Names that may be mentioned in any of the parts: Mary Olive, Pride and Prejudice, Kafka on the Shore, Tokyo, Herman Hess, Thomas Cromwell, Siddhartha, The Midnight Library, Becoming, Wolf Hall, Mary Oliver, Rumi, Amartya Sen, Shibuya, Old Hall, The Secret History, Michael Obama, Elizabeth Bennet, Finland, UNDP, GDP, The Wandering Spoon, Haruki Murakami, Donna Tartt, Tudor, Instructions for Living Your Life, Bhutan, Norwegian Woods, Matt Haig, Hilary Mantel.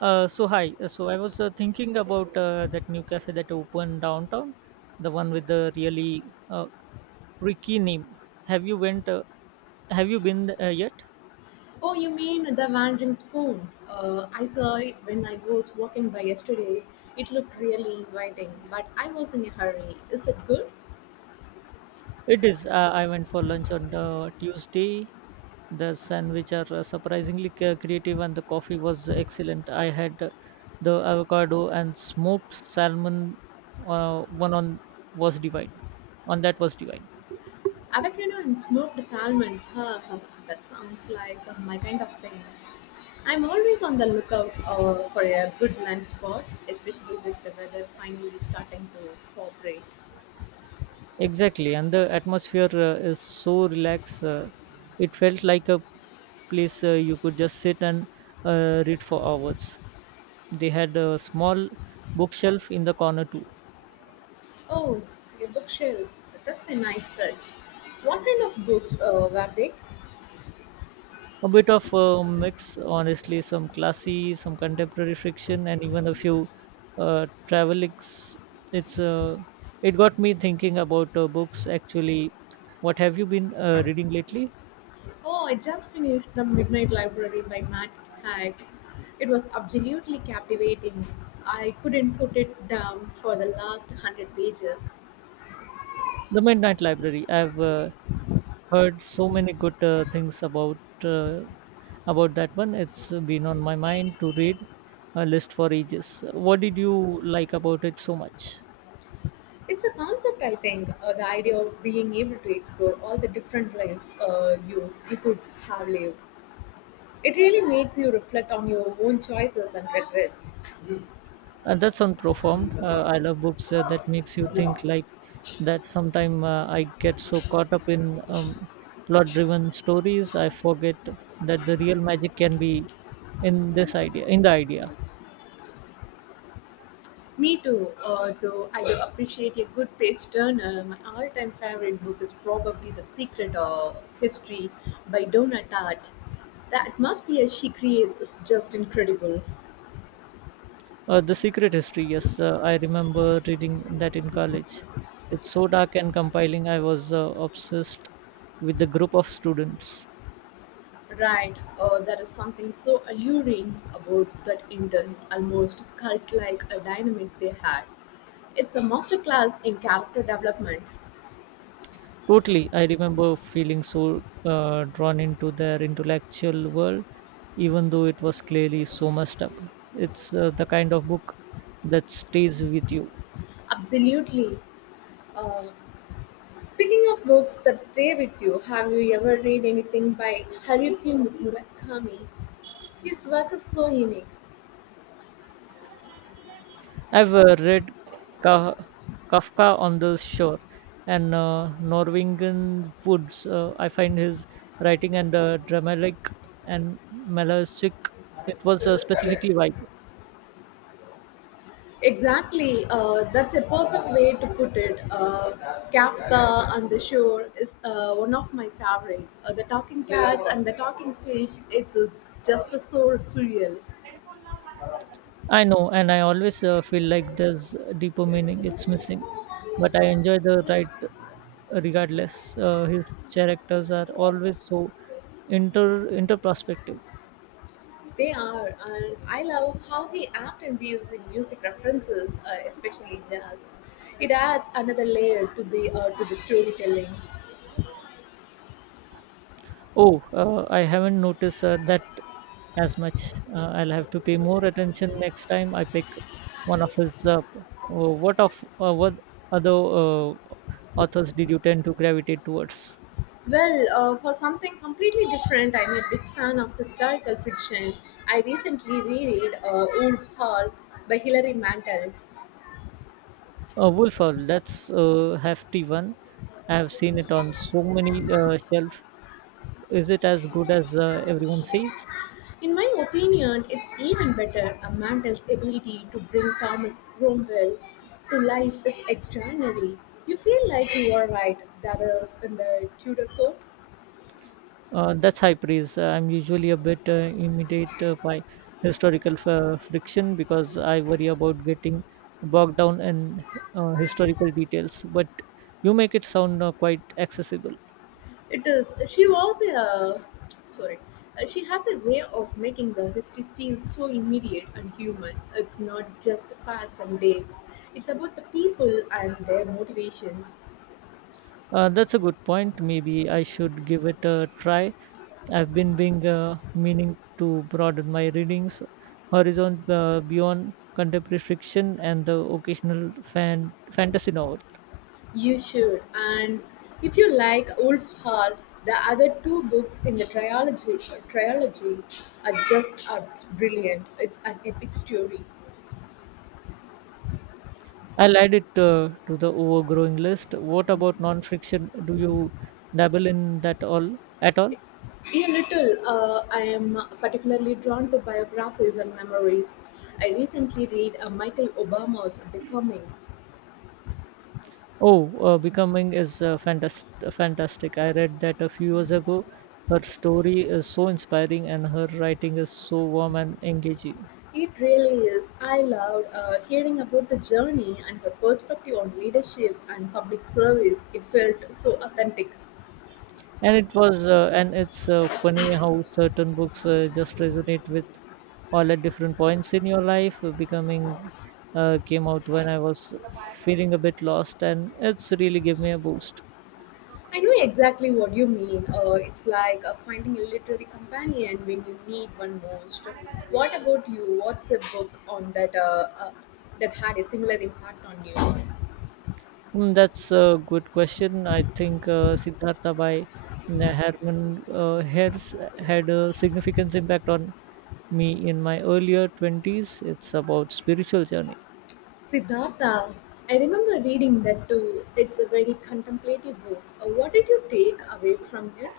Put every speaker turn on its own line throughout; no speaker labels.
So hi. So I was thinking about that new cafe that opened downtown, the one with the really tricky name. Have you went? Have you been yet?
Oh, you mean The Wandering Spoon? I saw it when I was walking by yesterday. It looked really inviting, but I was in a hurry. Is it good?
It is. I went for lunch on Tuesday. The sandwich are surprisingly creative, and the coffee was excellent. I had the avocado and smoked salmon. One on was divine. On that was divine.
Avocado and smoked salmon. Ha, ha, ha. That sounds like my kind of thing. I'm always on the lookout for a good lunch spot, especially with the weather finally starting to cooperate.
Exactly, and the atmosphere is so relaxed. It felt like a place you could just sit and read for hours. They had a small bookshelf in the corner too.
Oh, a bookshelf. That's a nice touch. What kind of books were they?
A bit of a mix, honestly, some classy, some contemporary fiction, and even a few travelics. It's uh, it got me thinking about books. Actually, what have you been reading lately?
Oh, I just finished The Midnight Library by Matt Haig. It was absolutely captivating. I couldn't put it down for the last hundred pages.
The Midnight Library. I've heard so many good things about uh, about that one. It's been on my mind to read a list for ages. What did you like about it so much?
It's a concept, I think, the idea of being able to explore all the different lives you could have lived. It really makes you reflect on your own choices and regrets.
And that's unperformed. I love books that makes you think like that. Sometime I get so caught up in plot-driven stories, I forget that the real magic can be in the idea.
Me too, though I do appreciate a good page turner. My all time favorite book is probably The Secret History by Donna Tartt. The atmosphere she creates is just incredible.
The Secret History. Yes, I remember reading that in college. It's so dark and compiling. I was obsessed with the group of students.
Right, there is something so alluring about that intense, almost cult like a dynamic they had. It's a masterclass in character development.
Totally, I remember feeling so drawn into their intellectual world, even though it was clearly so messed up. It's the kind of book that stays with you.
Absolutely. Uh, Speaking of books that stay with you, have you ever read anything by Haruki Murakami? His work is so unique.
I've read Ka- Kafka on the Shore and Norwegian Woods. I find his writing and dramatic and melancholic. It was specifically vibe.
Exactly, that's a perfect way to put it. Kafka on the Shore is one of my favorites. The talking cats and the talking fish, it's just so surreal.
I know, and I always feel like there's a deeper meaning it's missing, but I enjoy the right regardless. His characters are always so interperspective.
They are, and I love how he often views in music references, especially jazz. It adds another layer to the storytelling.
Oh, I haven't noticed that as much. I'll have to pay more attention next time I pick one of his. What other authors did you tend to gravitate towards?
Well, for something completely different, I'm a big fan of historical fiction. I recently reread Old Hall by Hilary Mantel.
Wolf Hall, that's a hefty one. I have seen it on so many shelf. Is it as good as everyone says?
In my opinion, it's even better. Mantel's ability to bring Thomas Cromwell to life is extraordinary. You feel like you are right, that is in the Tudor court.
That's high praise. I'm usually a bit immediate by historical friction because I worry about getting bogged down in historical details. But you make it sound quite accessible.
It is. She was a sorry. She has a way of making the history feel so immediate and human. It's not just facts and dates. It's about the people and their motivations.
That's a good point. Maybe I should give it a try. I've been being meaning to broaden my readings horizon beyond contemporary fiction and the occasional fan fantasy novel.
You should. And if you like Wolf Hall, the other two books in the trilogy are brilliant. It's an epic story.
I'll add it to the overgrowing list. What about non-fiction? Do you dabble in that all at all?
A little. I am particularly drawn to biographies and memories. I recently read Michael Obama's Becoming.
Oh, Becoming is fantastic. Fantastic. I read that a few years ago. Her story is so inspiring, and her writing is so warm and engaging.
It really is. I loved hearing about the journey and her perspective on leadership and public service. It felt so authentic.
And it was, and it's funny how certain books just resonate with all at different points in your life. Becoming came out when I was feeling a bit lost, and it's really gave me a boost.
I know exactly what you mean. It's like finding a literary companion when you need one most. What about you? What's a book on that had a similar impact on you?
Mm, that's a good question. I think Siddhartha by Herman Hess had a significant impact on me in my earlier 20s. It's about spiritual journey.
Siddhartha, I remember reading that too. It's a very contemplative book. What did you take away from it?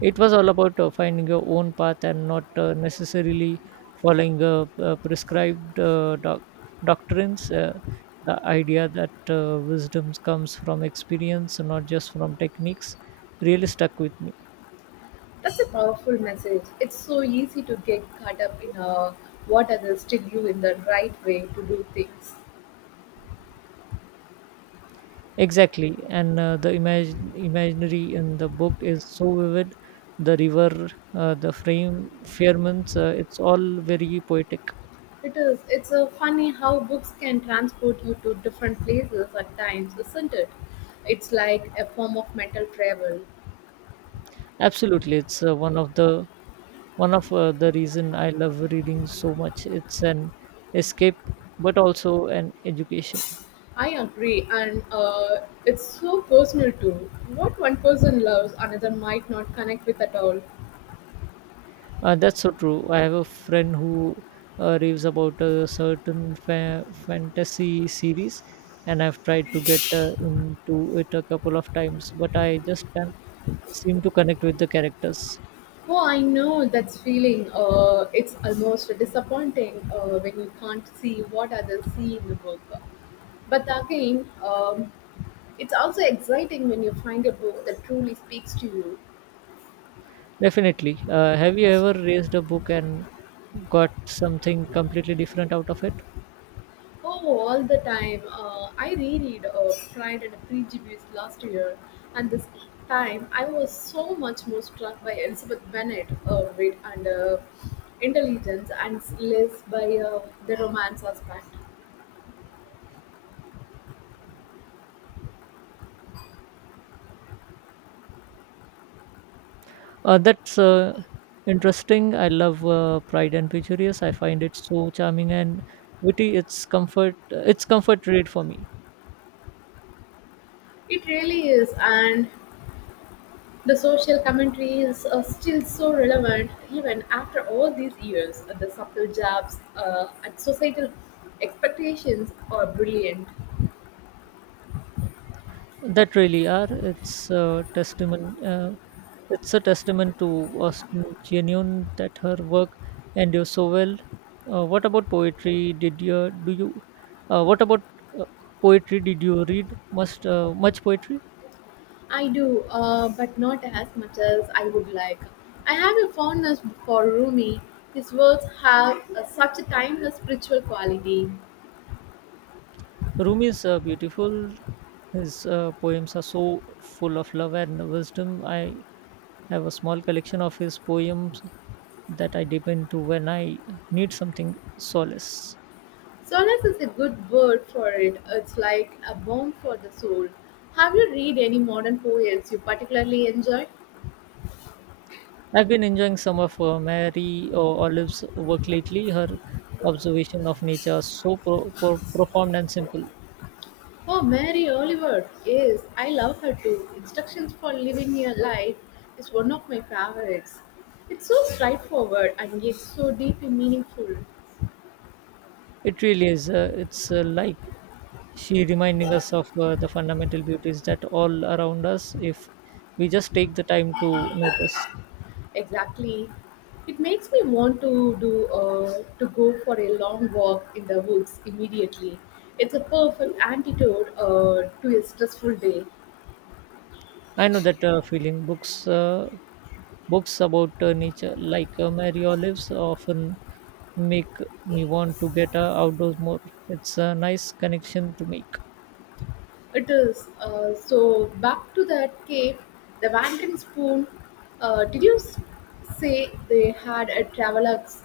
It was all about finding your own path and not necessarily following prescribed doctrines. The idea that wisdom comes from experience, not just from techniques, really stuck with me.
That's a powerful message. It's so easy to get caught up in what others tell you in the right way to do things.
Exactly, and the imaginary in the book is so vivid. The river, the frame, firmaments, it's all very poetic.
It is. It's funny how books can transport you to different places at times, isn't it? It's like a form of mental travel.
Absolutely, it's one of the reason I love reading so much. It's an escape, but also an education.
I agree, and it's so personal too. What one person loves, another might not connect with at all.
That's so true. I have a friend who raves about a certain fantasy series, and I've tried to get into it a couple of times, but I just can't seem to connect with the characters.
Oh, I know that feeling. It's almost disappointing when you can't see what others see in the book. But again, it's also exciting when you find a book that truly speaks to you.
Definitely. Have you ever raised a book and got something completely different out of it?
Oh, all the time. I reread Pride and Prejudice last year, and this time I was so much more struck by Elizabeth Bennet, wit and intelligence, and less by the romance aspect.
That's interesting. I love Pride and Prejudice. I find it so charming and witty. It's comfort. It's comfort read for me.
It really is, and the social commentary is still so relevant even after all these years. The subtle jabs at societal expectations are brilliant.
That really are, it's a testament to Austin genuine that her work endures so well. Uh, what about poetry did you do you what about uh, poetry, did you read much much poetry?
I do, but not as much as I would like. I have a fondness for Rumi. His words have such a timeless spiritual quality.
Rumi is beautiful. His poems are so full of love and wisdom. I have a small collection of his poems that I dip into when I need something solace.
Solace is a good word for it. It's like a balm for the soul. Have you read any modern poets you particularly enjoy?
I've been enjoying some of Mary Olive's work lately. Her observation of nature are so profound and simple.
Oh, Mary Oliver, yes, I love her too. Instructions for Living Your Life is one of my favorites. It's so straightforward and yet so deeply meaningful.
It really is. It's like she reminding us of the fundamental beauties that all around us if we just take the time to notice.
Exactly. It makes me want to do to go for a long walk in the woods immediately. It's a perfect antidote to a stressful day.
I know that feeling. Books about nature like Mary Olive's often make me want to get outdoors more. It's a nice connection to make.
It is. So back to that cave, the wandering spoon. Did say they had a travelogues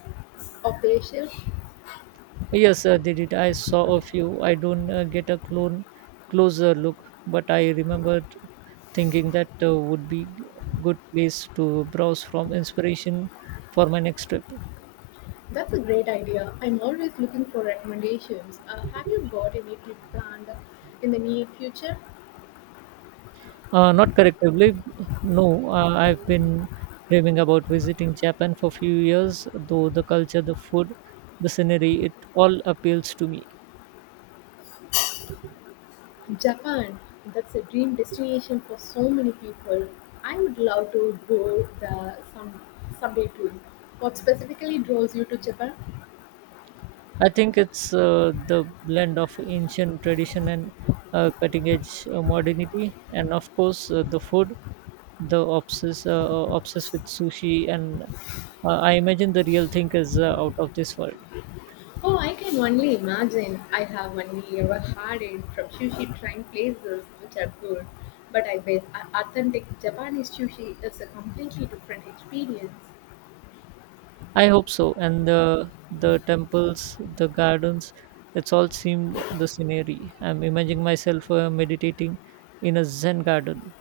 of their ship?
Yes, they did. I saw a few. I don't get a clone closer look, but I remembered thinking that would be good place to browse from inspiration for my next trip.
That's a great idea. I'm always looking for recommendations. Have you got any trip planned in the near future?
Not correctively, no. I've been dreaming about visiting Japan for a few years, though the culture, the food, the scenery, it all appeals to me.
Japan. That's a dream destination for so many people. I would love to go there someday too. What specifically draws you to Japan?
I think it's the blend of ancient tradition and cutting edge modernity, and of course the food, the obsess obsessed with sushi, and I imagine the real thing is out of this world.
Oh, I can only imagine. I have only ever had it from sushi trying places, which are good. But I bet a- authentic Japanese sushi is a completely different experience.
I hope so, and the temples, the gardens, it's all seemed the scenery. I'm imagining myself meditating in a zen garden.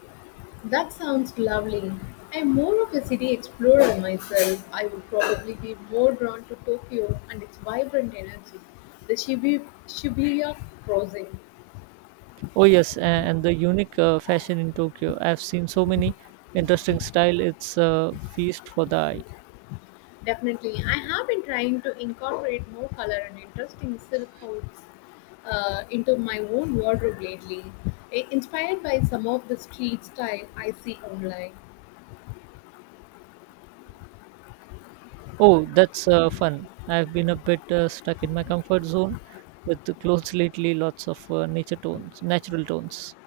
That sounds lovely. I'm more of a city explorer myself. I would probably be more drawn to Tokyo and its vibrant energy. The Shibuya crossing.
Oh yes, and the unique fashion in Tokyo. I've seen so many interesting style. It's a feast for the eye.
Definitely. I have been trying to incorporate more color and interesting silk hoods into my own wardrobe lately, inspired by some of the street style I see online.
Oh, that's fun. I've been a bit stuck in my comfort zone with the clothes lately, lots of natural tones.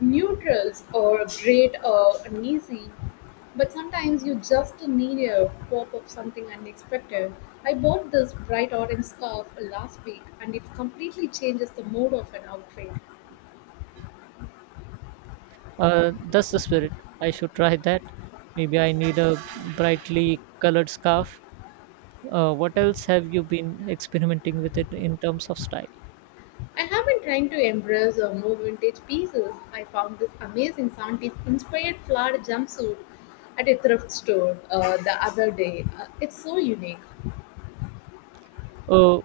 Neutrals are great and easy, but sometimes you just need a pop of something unexpected. I bought this bright orange scarf last week and it completely changes the mood of an outfit.
That's the spirit. I should try that. Maybe I need a brightly colored scarf. What else have you been experimenting with it in terms of style?
I have been trying to embrace more vintage pieces. I found this amazing 70s inspired flowered jumpsuit at a thrift store the other day. It's so unique.
Oh,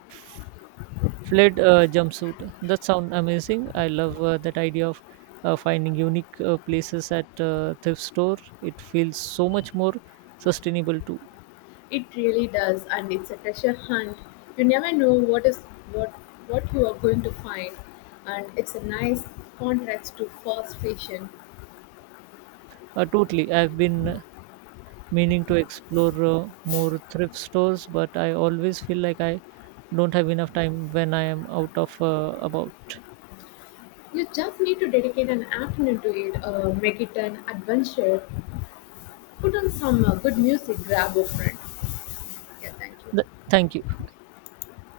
fled jumpsuit. That sounds amazing. I love that idea of finding unique places at thrift store. It feels so much more sustainable too.
It really does, and it's a treasure hunt. You never know what is what what you are going to find, and it's a nice contrast to fast fashion.
Totally. I've been meaning to explore more thrift stores, but I always feel like I don't have enough time when I am out of about.
You just need to dedicate an afternoon to it, make it an adventure, put on some good music, grab a friend. Yeah, thank you.
Thank you.